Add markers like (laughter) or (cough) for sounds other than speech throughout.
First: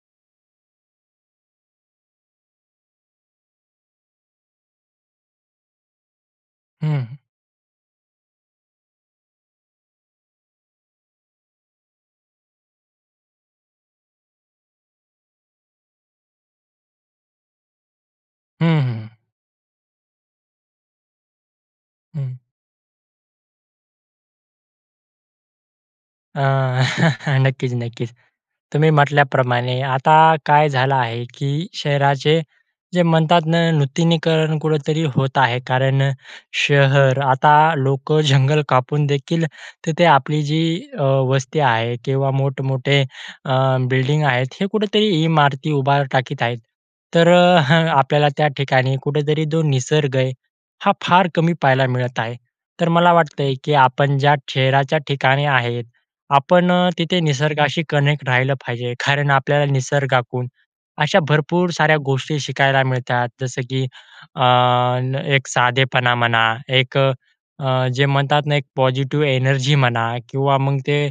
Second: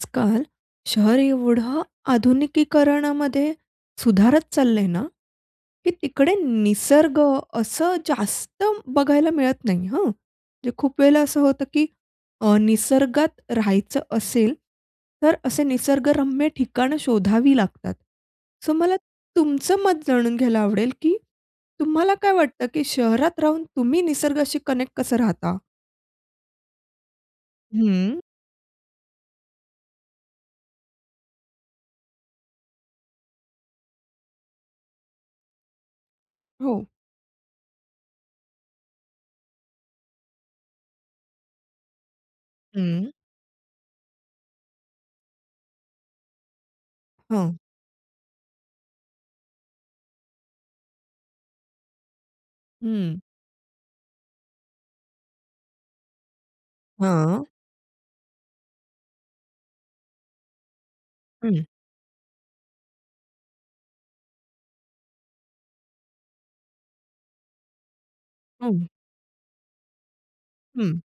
आजकाल शहर एवढं आधुनिकीकरणामध्ये सुधारत चाललंय ना, की तिकडे हं. निसर्ग असं जास्त बघायला मिळत नाही हं. म्हणजे खूप वेळेला असं होतं, की अ, निसर्गात राहायचं असेल तर असे निसर्गरम्य ठिकाणं शोधावी लागतात. हं, सो हं, मला हं. तुमचं मत जाणून घ्यायला आवडेल, की तुम्हाला काय हं. वाटतं, की शहरात राहून तुम्ही निसर्गाशी कनेक्ट कसं राहता? अ, (chuckles) नक्कीच, नक्कीच. हं. तुम्ही म्हटल्याप्रमाणे आता काय झालं आहे, की शहराचे जे म्हणतात ना नूतनीकरण कुठेतरी होत आहे. कारण हो. शहर आता लोकं जंगल कापून देखील तिथे आपली जी अ, वस्ती आहे किंवा मोठ-मोठे हं. अ, बिल्डिंग आहेत हे कुठेतरी इमारती उभार टाकीत आहेत. तर हं. आपल्याला त्या ठिकाणी कुठेतरी जो निसर्ग आहे हा फार कमी पाहायला मिळत आहे. तर मला हं. वाटतंय, की आपण ज्या शहराच्या ठिकाणी आहे, आपण अ, तिथे हां. निसर्गाशी कनेक्ट राहिलं पाहिजे. कारण आपल्याला निसर्गाकडून अशा हं. भरपूर साऱ्या गोष्टी शिकायला मिळतात. जसं की अ, एक साधेपणा म्हणा, एक अ, जे म्हणतात ना एक हं. पॉझिटिव्ह एनर्जी म्हणा किंवा मग हं. ते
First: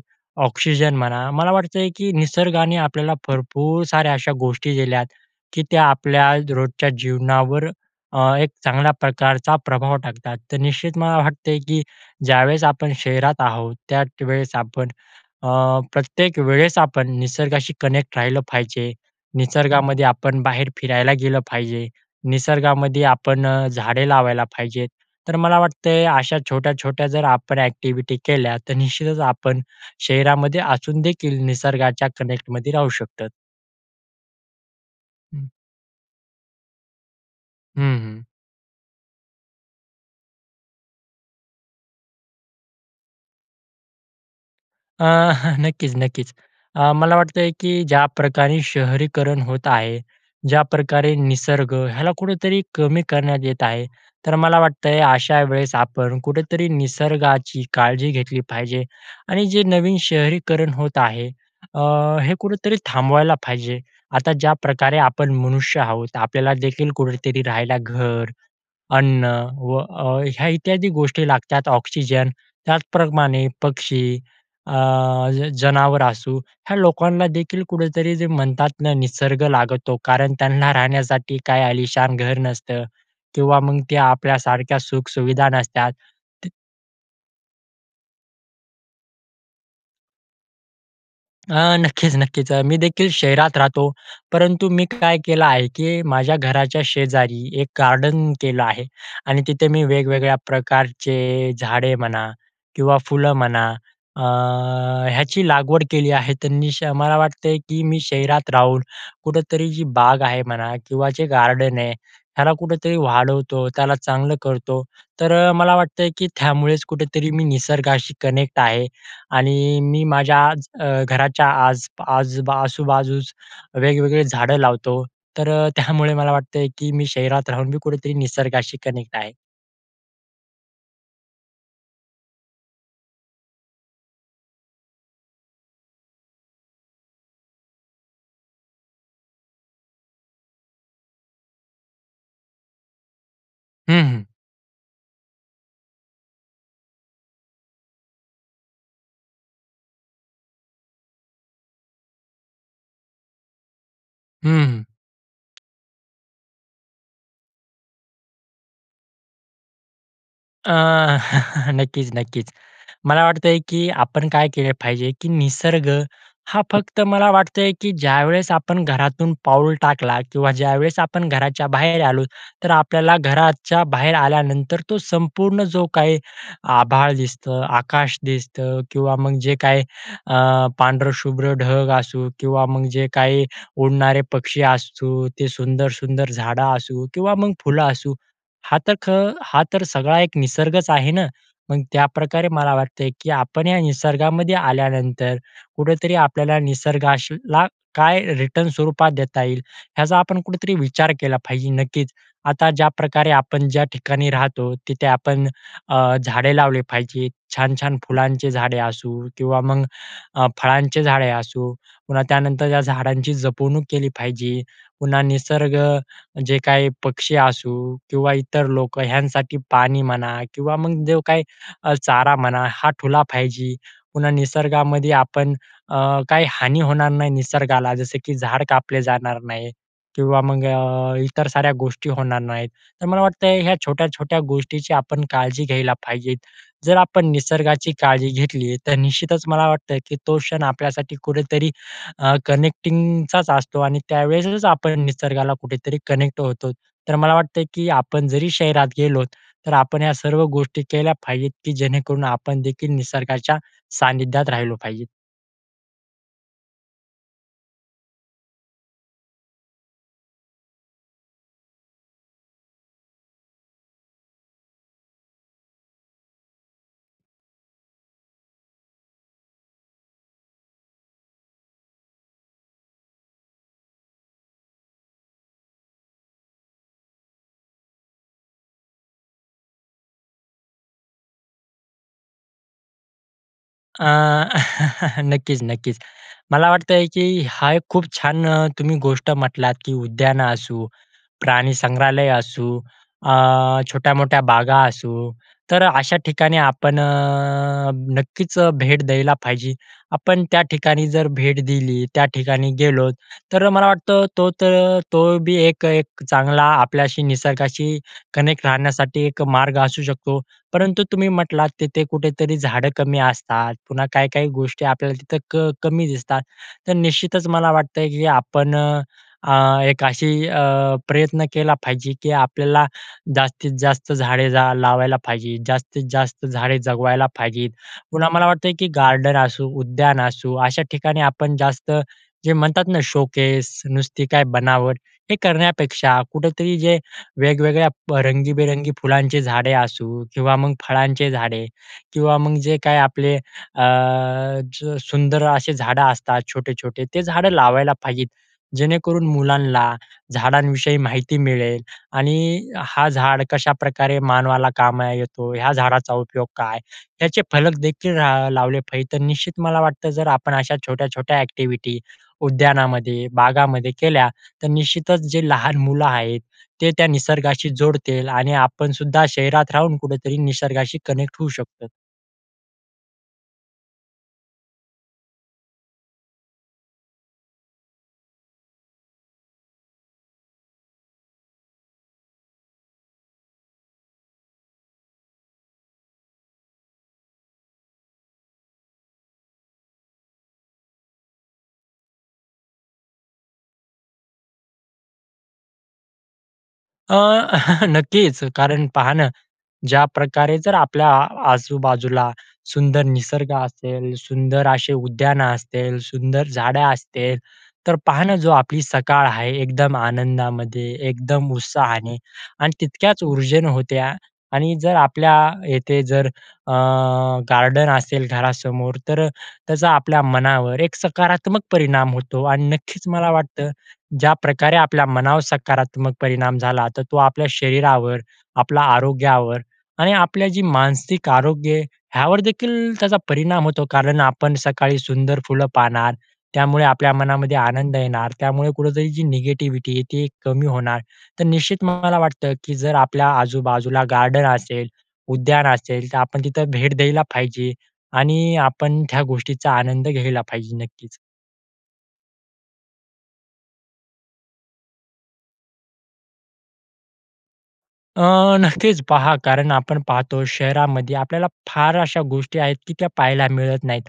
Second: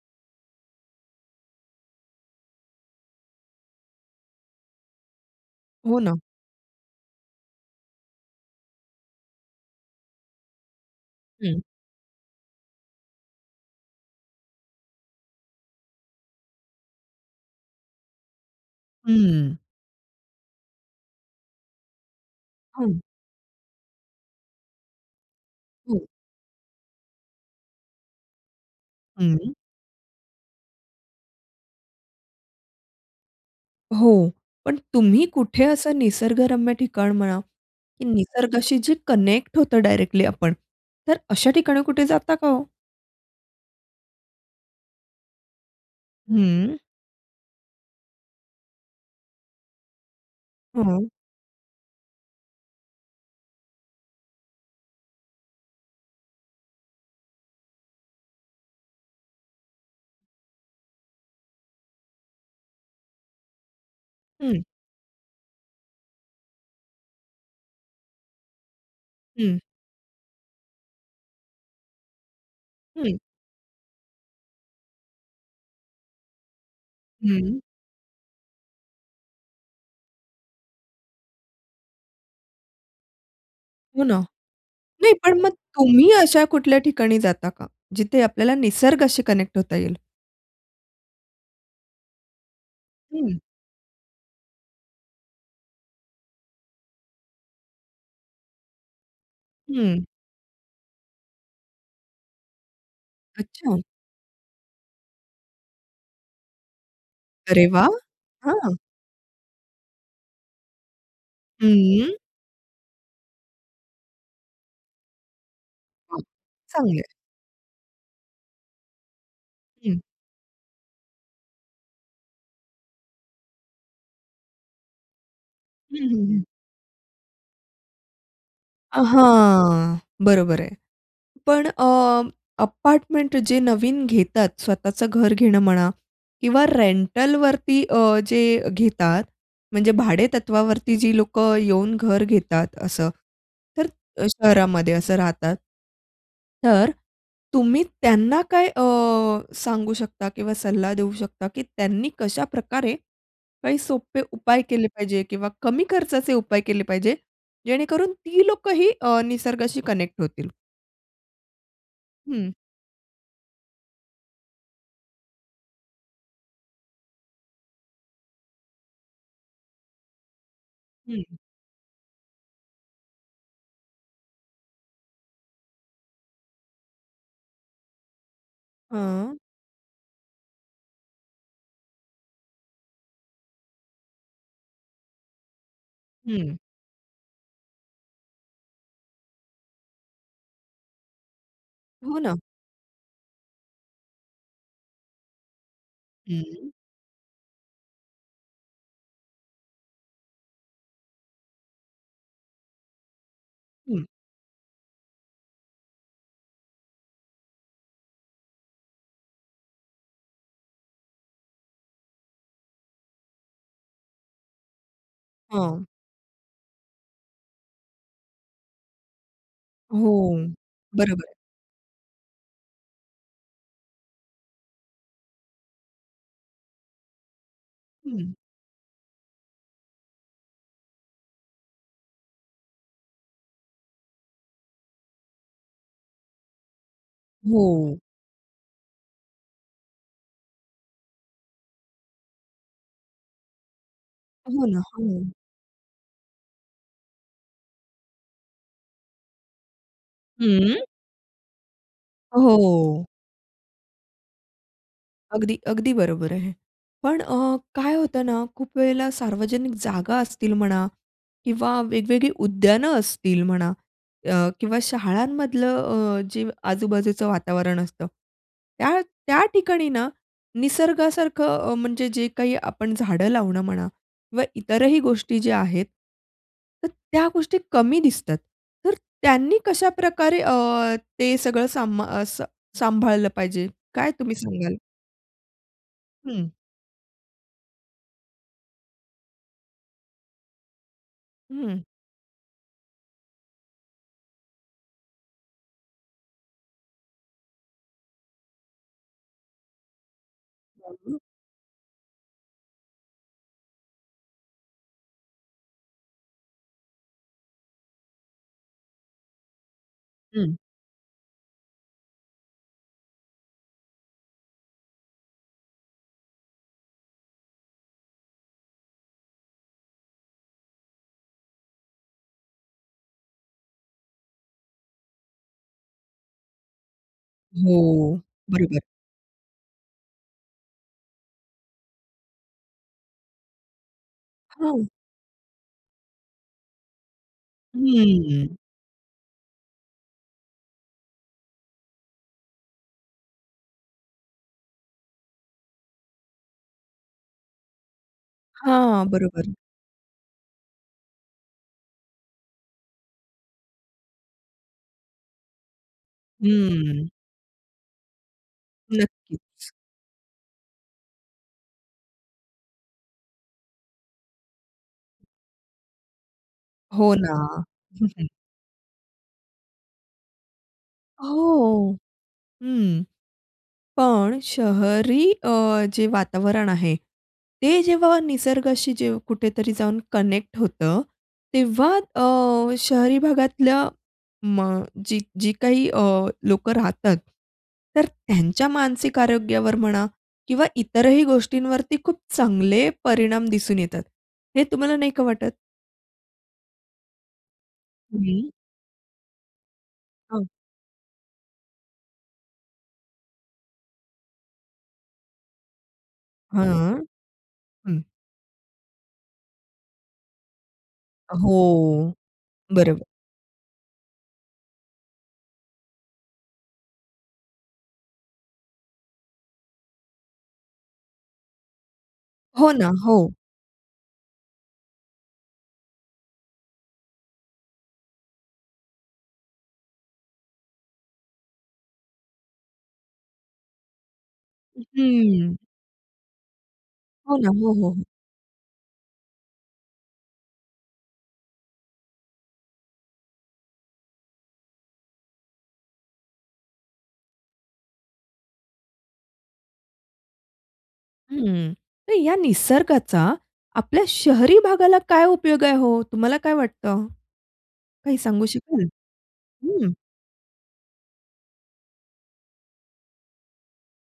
ऑक्सिजन म्हणा. मला वाटतंय, की निसर्गाने आपल्याला भरपूर साऱ्या अशा गोष्टी दिल्यात, की त्या हो ना. आपल्या रोजच्या जीवनावर अ, एक चांगल्या प्रकारचा प्रभाव टाकतात. तर निश्चित मला हं. वाटतंय, की ज्यावेळेस आपण शहरात आहोत त्या वेळेस आपण अ, प्रत्येक वेळेस आपण निसर्गाशी कनेक्ट राहिलं पाहिजे. हं. निसर्गामध्ये आपण बाहेर फिरायला गेलं पाहिजे. हं. निसर्गामध्ये आपण झाडे लावायला पाहिजे. तर मला वाटते हं. अशा छोट्या छोट्या जर आपण एक्टिव्हिटी केल्या तर निश्चितच हं. आपण शहरामध्ये असूनदेखील निसर्गाच्या कनेक्टमध्ये राहू शकतो. हो. पण तुम्ही हं. कुठे असं निसर्गरम्य ठिकाण म्हणा, हं, की हं. निसर्गाशी जे कनेक्ट होतो डायरेक्टली आपण. तर अशा ठिकाणी कुठे जाता का हो? अ, (chuckles) नक्कीच, नक्कीच. हं अ, मला वाटतंय की ज्या प्रकारे शहरीकरण होत आहे, हं. ज्याप्रकारे निसर्ग, ह्याला कुठेतरी कमी करण्यात येत आहे. तर मला वाटतंय अशा वेळेस, आपण कुठेतरी निसर्गाची काळजी घेतली पाहिजे आणि जे नवीन शहरीकरण होत आहे, अ, हे कुठेतरी थांबवायला पाहिजे. आता हं. ज्याप्रकारे आपण मनुष्य आहोत, आपल्याला देखील कुठेतरी राहायला घर, अन्न हं. व अ, ह्या इत्यादी गोष्टी लागतात. ऑक्सिजन, हं. त्याचप्रमाणे पक्षी, अ, जनावर असू, ह्या लोकांना हं. देखील कुठेतरी जे म्हणतात ना, निसर्ग लागतो. कारण त्यांना राहण्यासाठी काही अलिशान घर नसतं किंवा मग ते हो ना. आपल्या सारख्या सुख नाही पण सुविधा मग नसतात. तुम्ही अशा तर कुठल्या ठिकाणी जाता का? जिथे आपल्याला निसर्गाशी कनेक्ट होता येईल? अ, नक्कीच, नक्कीच. अ, मी देखील हं. शहरात राहतो. परंतु मी काय केलं आहे की माझ्या घराच्या शेजारी एक गार्डन केलं आहे, आणि तिथे मी हं. वेगवेगळ्या प्रकारचे झाडे म्हणा किंवा फुलं म्हणा, अच्छा. अ, याची लागवड केली आहे. मी श मला वाटते अरे की वा! मी शहरात हां. राहून कुठेतरी जी बाग आहे म्हणा किंवा जे गार्डन आहे, हम्म. त्याला कुठेतरी वाढवतो त्याला चांगलं करतो. तर अ, मला वाटतं की त्यामुळेच चांगलं आहे. कुठेतरी मी निसर्गाशी कनेक्ट आहे. आणि हं. मी माझ्या अ, घराच्या आज आज आजूबाजूस वेगवेगळी झाडं लावतो. तर अ, हं, त्यामुळे हं, मला हं. वाटतं की, मी शहरात राहून मी कुठेतरी निसर्गाशी अ, कनेक्ट आहे. हां. बरोबर आहे. पण अ, अपार्टमेंट जे नवीन घेतात, स्वतःचं घर घेणं म्हणा किंवा रेंटलवरती अ, जे घेतात म्हणजे भाडेतत्वावरती जी लोकं येऊन घर घेतात असं, तर हं, हं. शहरामध्ये असं राहतात. तर तुम्ही त्यांना काय अ, सांगू शकता किंवा सल्ला देऊ शकता की त्यांनी कशाप्रकारे, काही सोपे उपाय हं, हं. केले पाहिजे किंवा कमी खर्चाचे उपाय केले पाहिजे, जेणेकरून ती लोकंही अ, निसर्गाशी कनेक्ट होतील? अ, (chuckles) नक्कीच, नक्कीच. हं. मला वाटतंय की आपण काय केले पाहिजे, की निसर्ग हा फक्त मला वाटतं आहे की ज्यावेळेस आपण घरातून पाऊल टाकला किंवा ज्यावेळेस हं, आपण हं. घराच्या बाहेर आलो. तर आपल्याला घराच्या बाहेर आल्यानंतर, तो संपूर्ण जो काही आभाळ दिसतो, आकाश दिसतं किंवा हां. मग जे काही अ, पांढरं शुभ्र ढग असू किंवा मग जे काही उडणारे पक्षी असू, ते सुंदर, सुंदर हं. झाडं असू किंवा मग फुलं असू हा तर खं हा तर सगळा एक निसर्गच आहे ना. मग हो ना. त्याप्रकारे मला वाटते की आपण या निसर्गामध्ये आल्यानंतर, कुठेतरी आपल्याला हं. निसर्गासला काय रिटर्न स्वरूपात देता येईल, ह्याचा आपण कुठेतरी विचार केला पाहिजे नक्कीच. आता ज्याप्रकारे आपण ज्या हं. ठिकाणी राहतो तिथे आपण अ, झाडे लावले पाहिजे, छान-छान फुलांचे झाडे असू किंवा मग अ, फळांचे झाडे असू. पुन्हा त्यानंतर या झाडांची जपवणूक केली पाहिजे. पुन्हा निसर्ग हां. जे काही पक्षी असू किंवा इतर लोकं ह्यांसाठी पाणी म्हणा हो. किंवा मग जो बरोबर आहे. काही अ, चारा म्हणा. हा ठेवला पाहिजे, पुन्हा निसर्गामध्ये आपण अ, काही हानी होणार नाही निसर्गाला, जसं हं. की झाडं कापले जाणार नाही किंवा मग अ, इतर साऱ्या गोष्टी होणार नाहीत, तर मला वाटतं ह्या छोट्या-छोट्या गोष्टीची आपण काळजी घ्यायला पाहिजेत. जर आपण निसर्गाची हो. काळजी घेतली. तर निश्चितच मला वाटतं की तो क्षण आपल्यासाठी कुठेतरी अ, कनेक्टिंगचाच असतो. आणि त्यावेळेसच हो ना, आपण हो ना. निसर्गाला कुठेतरी कनेक्ट होतो. तर मला वाटतं की आपण जरी शहरात गेलो, तर आपण या सर्व हं. गोष्टी केल्या पाहिजेत, की जेणेकरून आपण देखील हो. निसर्गाच्या सान्निध्यात राहिलो पाहिजेत. अगदी, अगदी बरोबर आहे. पण अ, काय होतं ना खूप वेळेला सार्वजनिक जागा असतील म्हणा किंवा वेगवेगळी उद्यानं असतील म्हणा अ, किंवा शाळांमधलं अ, जे आजूबाजूचं वातावरण असतं त्या त्या ठिकाणी ना निसर्गासारखं म्हणजे जे काही आपण झाडं लावणं म्हणा किंवा इतरही गोष्टी ज्या आहेत, तर त्या गोष्टी कमी दिसतात. तर अ, त्यांनी कशाप्रकारे अ, ते सगळं सांम अ, स सांभाळलं पाहिजे? अ, काय तुम्ही सांगाल? (chuckles) नक्कीच, नक्कीच. हं. मला वाटतंय की हा एक खूप छान तुम्ही गोष्ट म्हटलात की उद्यानं असू, हं. प्राणीसंग्रहालय असू, अ, छोट्या-मोठ्या बागा असू. तर अशा ठिकाणी आपण अ, नक्कीच भेट द्यायला पाहिजे. आपण त्या ठिकाणी अगदी. जर भेट दिली, त्या ठिकाणी गेलो. तर मला वाटतं तो तर तो बी एक एक चांगला आपल्याशी निसर्गाशी कनेक्ट राहण्यासाठी एक मार्ग असू शकतो. हं. परंतु तुम्ही म्हटलात तिथे कुठेतरी झाडं कमी असतात, पुन्हा काही-काही गोष्टी आपल्याला तिथं क कमी दिसतात. तर निश्चितच मला वाटतं, की आपण अ, एक अशी अ, प्रयत्न केला पाहिजे. की आपल्याला जास्तीत जास्त झाडे लावायला पाहिजे, जास्तीत जास्त झाडे जगवायला पाहिजेत. हो. पुन्हा मला वाटतं बरोबर. की गार्डन असू, उद्यान असू, अशा ठिकाणी आपण जास्त जे म्हणतात ना शोकेस नुसती काय हां. बनावट. हे करण्यापेक्षा कुठेतरी जे वेगवेगळ्या हम्म. रंगीबेरंगी फुलांचे झाडे असू किंवा मग फळांचे झाडे, किंवा मग जे काही आपले अ, सुं सुंदर असे झाडं असतात छोटे-छोटे, ते झाडं लावायला पाहिजेत. हां. जेणेकरून बरोबर. मुलांना झाडांविषयी माहिती मिळेल. आणि हा झाड कशाप्रकारे मानवाला कामा येतो, ह्या झाडाचा उपयोग काय हम्म. त्याचे फलक देखील ला लावले पाहिजे. तर निश्चित नक्कीच. मला वाटतं जर आपण अशा छोट्या-छोट्या ॲक्टिव्हिटी उद्यानामध्ये, बागामध्ये केल्या, तर निश्चितच जे लहान मुलं आहेत ते त्या हो ना. निसर्गाशी हं, जोडतील, हं. आणि आपणसुद्धा शहरात राहून कुठेतरी निसर्गाशी कनेक्ट होऊ शकतो. हो. हं. पण शहरी अ, जे वातावरण आहे, ते जेव्हा निसर्गाशी जे कुठेतरी जाऊन कनेक्ट होतं. तेव्हा अ, शहरी भागातल्या म जी जी काही लोकं राहतात, तर त्यांच्या मानसिक आरोग्यावर म्हणा किंवा इतरही गोष्टींवरती खूप चांगले परिणाम दिसून येतात हे तुम्हाला नाही का वाटत? अ, (chuckles) नक्कीच हं. कारण पहा ना हं. ज्याप्रकारे जर आपल्या आजूबाजूला सुंदर निसर्ग असेल, सुंदर असे उद्यानं असतील, सुंदर झाडं हं, असतील, तर हं. पहा ना जो आपली सकाळ आहे एकदम आनंदामध्ये एकदम हो, उत्साहाने आणि बरोबर. तितक्याच उर्जेन होते. आ, आणि जर आपल्या येथे जर अ, गार्डन असेल घरासमोर. तर त्याचा आपल्या मनावर एक सकारात्मक परिणाम होतो आणि हो ना. नक्कीच हो. मला वाटतं ज्याप्रकारे आपल्या मनावर सकारात्मक परिणाम झाला तर तो आपल्या शरीरावर आपल्या आरोग्यावर आणि आपल्या जे मानसिक आरोग्य आहे ह्यावर देखील त्याचा परिणाम होतो. कारण आपण सकाळी सुंदर हं. फुलं पाहणार त्यामुळे आपल्या हो ना, मनामध्ये हो, हो, आनंद हो. येणार त्यामुळे कुठेतरी जी निगेटिविटी आहे ती कमी होणार. तर निश्चित मला वाटतं, की जर आपल्या आजूबाजूला गार्डन असेल, उद्यान असेल. तर आपण तिथं भेट द्यायला पाहिजे आणि आपण त्या गोष्टीचा आनंद घ्यायला पाहिजे नक्कीच. हं. तर या निसर्गाचा आपल्या शहरी भागाला काय उपयोग आहे हो? तुम्हाला काय वाटतं? काही अ, सांगू शकाल? नक्कीच पहा कारण हं. आपण पाहतो शहरामध्ये आपल्याला फार अशा गोष्टी आहेत, की त्या पाहायला मिळत नाहीत,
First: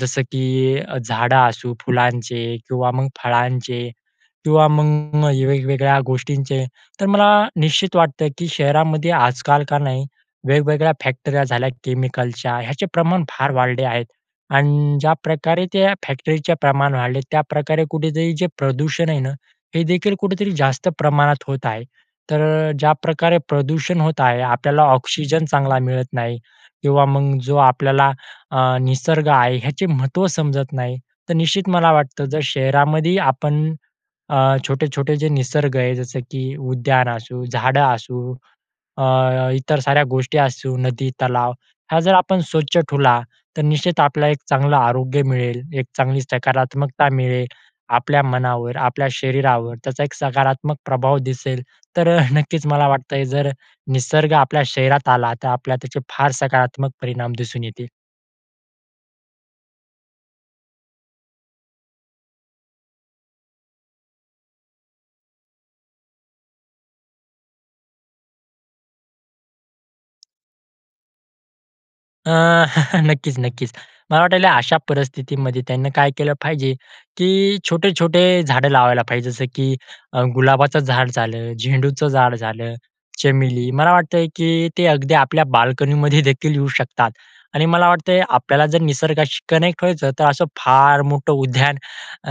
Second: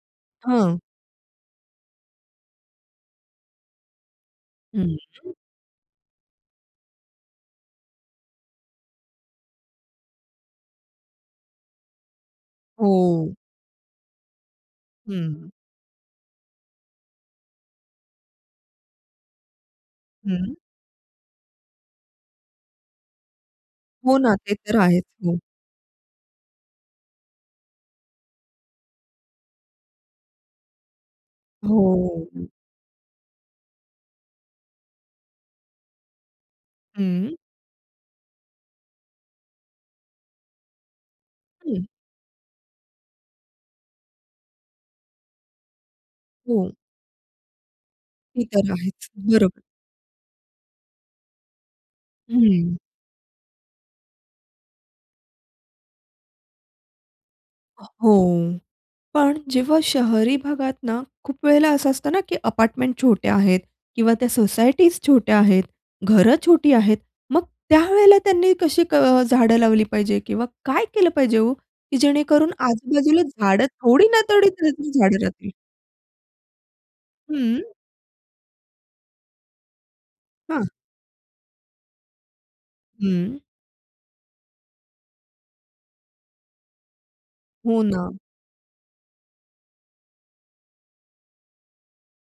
जसं हं. की झाडं असू फुलांचे किंवा मग फळांचे किंवा हं, मग हं. वेगवेगळ्या गोष्टींचे. तर मला निश्चित वाटतं की शहरामध्ये आजकाल का नाही वेगवेगळ्या फॅक्टऱ्या झाल्या केमिकलच्या ह्याचे प्रमाण हो. फार वाढले आहेत. आणि हं. ज्याप्रकारे त्या फॅक्टरीचे प्रमाण वाढले त्याप्रकारे कुठेतरी जे प्रदूषण आहे ना, हे देखील कुठेतरी हं. जास्त प्रमाणात होत आहे. तर ज्या प्रकारे प्रदूषण हो होत ना, आहे ते तर आपल्याला आहेच हो. ऑक्सिजन चांगला मिळत नाही किंवा मग जो आपल्याला अ, निसर्ग आहे ह्याचे महत्त्व समजत नाही. तर हो, निश्चित मला हो, वाटतं जर हो. शहरामध्ये आपण अ, छोटे-छोटे जे निसर्ग आहे जसं की उद्यान हं. असू झाडं असू अ, इतर साऱ्या गोष्टी असू. नदी तलाव हं. हा जर आपण स्वच्छ ठेवला तर निश्चित आपल्याला एक चांगलं आरोग्य मिळेल. एक चांगली हो. सकारात्मकता मिळेल, आपल्या ती तर मनावर आपल्या आहेच बरोबर. शरीरावर त्याचा एक सकारात्मक प्रभाव दिसेल. तर नक्कीच हं. मला वाटतं जर निसर्ग आपल्या शरीरात आला तर आपल्याला त्याचे फार सकारात्मक परिणाम दिसून येतील. हो पण जेव्हा शहरी भागात ना खूप वेळेला असं असतं ना की अपार्टमेंट छोट्या आहेत किंवा त्या सोसायटीज छोट्या आहेत, घरं छोटी आहेत मग त्यावेळेला त्यांनी कशी अ, झाडं लावली पाहिजे किंवा काय केलं पाहिजे हो? की अ, जेणेकरून (chuckles) आजूबाजूला नक्कीच, झाडं नक्कीच. थोडी मला ना थोडी वाटायला अशा तरी झाडं राहतील. परिस्थितीमध्ये त्यांनी काय केलं पाहिजे की हं. छोटे-छोटे झाडं लावायला पाहिजे जसं की हां. गुलाबाचं झाड झालं, झेंडूचं झाड झालं, हं. चमेली मला वाटतं की ते अगदी आपल्या बाल्कनीमध्ये देखील येऊ शकतात. आणि हो मला ना. वाटतंय आपल्याला जर निसर्गाशी कनेक्ट व्हायचं तर असं फार मोठं उद्यान अ,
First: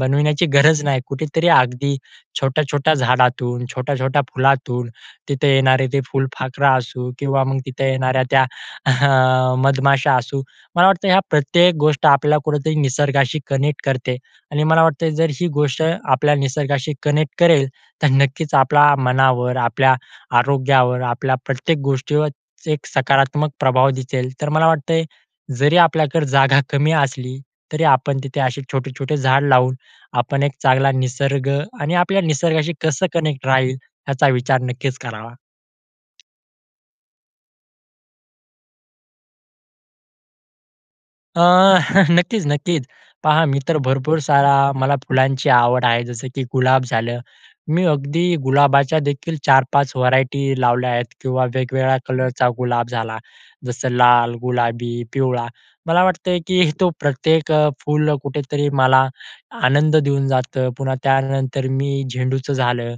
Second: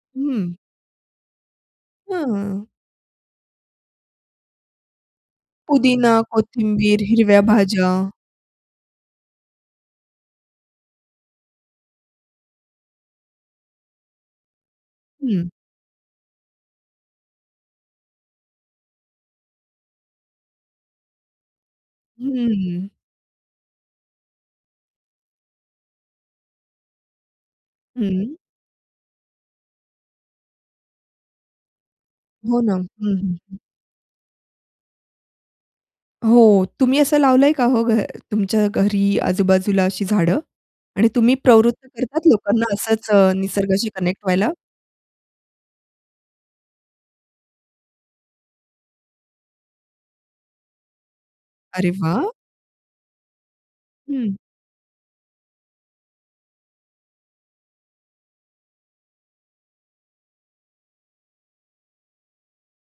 बनविण्याची हं. गरज नाही कुठेतरी अगदी हं छोट्या-छोट्या झाडातून छोट्या-छोट्या फुलातून तिथं येणारे ते पुदिना, फुलफाखरा कोथिंबीर, असू हिरव्या किंवा मग तिथं भाज्या. येणाऱ्या त्या अ, मधमाशा असू. मला वाटतं ह्या प्रत्येक गोष्ट आपल्याला कुठेतरी निसर्गाशी कनेक्ट करते आणि मला वाटतं जर हं. ही गोष्ट आपल्या निसर्गाशी कनेक्ट करेल तर नक्कीच आपल्या मनावर, आपल्या आरोग्यावर, आपल्या प्रत्येक गोष्टीवर एक हं. सकारात्मक प्रभाव दिसेल. तर मला वाटतंय जरी आपल्याकडे जागा कमी असली तरी आपण हं. तिथे असे छोटे-छोटे झाड लावून आपण एक चांगला निसर्ग आणि आपल्या हो निसर्गाशी ना, हं, कसं हं, कनेक्ट हं राहील याचा विचार नक्कीच करावा. हो. तुम्ही असं लावलंय का हो घ तुमच्या घरी आजूबाजूला अशी झाडं आणि तुम्ही अ, प्रवृत्त (chuckles) करतात नक्कीच, लोकांना नक्कीच. असंच पहा मी तर निसर्गाशी भरपूर कनेक्ट व्हायला? सारा मला फुलांची आवड आहे जसं की गुलाब झालं. मी अगदी गुलाबाच्या देखील 4-5 व्हरायटी लावल्या आहेत किंवा अरे वेगवेगळ्या वाह! कलरचा गुलाब झाला. जसं लाल, हं. गुलाबी, पिवळा मला वाटतं, की तो प्रत्येक फुल कुठेतरी मला आनंद देऊन जातं. पुन्हा त्यानंतर मी झेंडूचं झालं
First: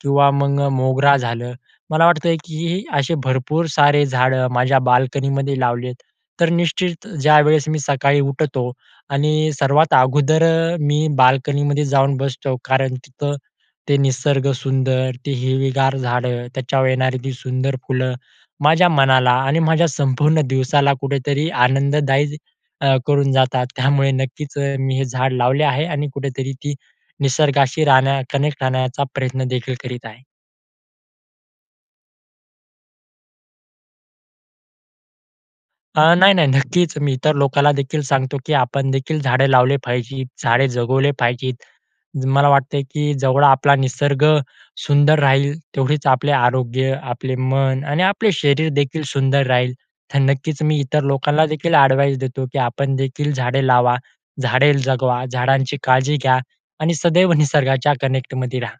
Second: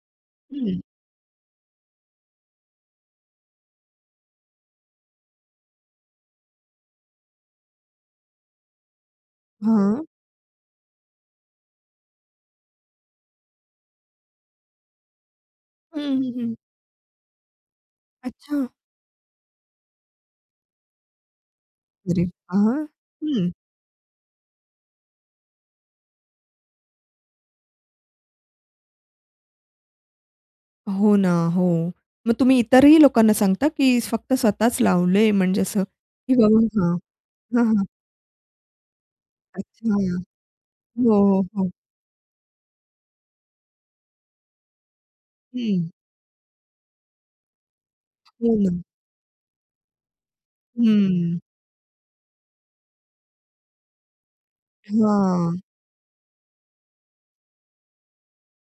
किंवा मग हं. मोगरा झालं मला वाटतं की असे भरपूर सारे झाडं माझ्या बाल्कनीमध्ये लावली आहेत. तर निश्चित ज्यावेळेस मी सकाळी उठतो आणि सर्वात हां. अगोदर मी बाल्कनीमध्ये जाऊन बसतो कारण तिथं ते निसर्ग सुंदर, ते हिरवीगार हं, हं, झाडं, हं. त्याच्यावर येणारी ती सुंदर फुलं अच्छा. माझ्या मनाला आणि माझ्या संपूर्ण दिवसाला कुठेतरी अरे आनंददायी वाह! अ, करून हं. जातात त्यामुळे नक्कीच मी हे झाड लावले आहे. आणि कुठेतरी ती निसर्गाशी राहण्या कनेक्ट राहण्याचा प्रयत्न देखील करीत आहे. हो ना हो, मग तुम्ही इतरही लोकांना सांगता की फक्त स्वतःच लावलंय? म्हणजे असं अ, नाही, की नाही बाबा हां, नक्कीच. मी इतर हां, लोकाला हां. देखील सांगतो की आपण देखील झाडे लावले अच्छा. पाहिजे, झाडे जगवले हो, पाहिजे. हो. मला वाटते की जवळ आपला निसर्ग सुंदर राहील हं. तेवढेच आपले आरोग्य, आपले मन आणि आपले हो शरीर ना. देखील सुंदर राहील. तर नक्कीच मी इतर हम्म. लोकांना देखील एडवाइस देतो, की आपण देखील झाडे लावा, झाडे जगवा, हां. झाडांची काळजी घ्या आणि सदैव निसर्गाच्या कनेक्टमध्ये राहा.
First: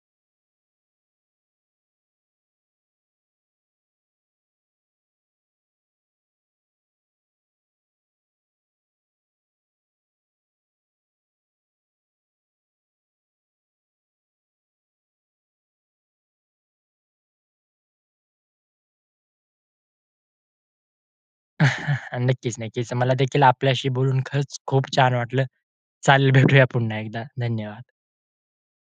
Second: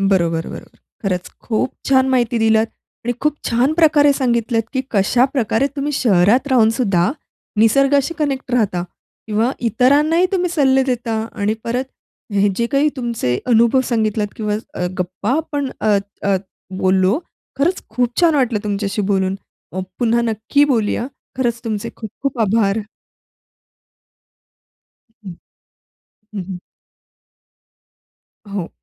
बरोबर, बरोबर. खरंच खूप छान माहिती दिल्यात आणि खूप छान प्रकारे सांगितलत की कशाप्रकारे तुम्ही शहरात राहूनसुद्धा, निसर्गाशी कनेक्ट राहता. किंवा इतरांनाही तुम्ही सल्ले देता आणि परत हे जे काही तुमचे अनुभव सांगितलात किंवा गप्पा अ, आपण अ, बोललो खरंच खूप छान वाटलं तुमच्याशी बोलून पुन्हा नक्की बोलूया. खरंच अ, तुमचे खूप खूप नक्कीच, आभार. नक्कीच. मला देखील आपल्याशी बोलून खरंच खूप छान हं. वाटलं. चालेल हं, हं. भेटूया पुन्हा एकदा धन्यवाद. हो.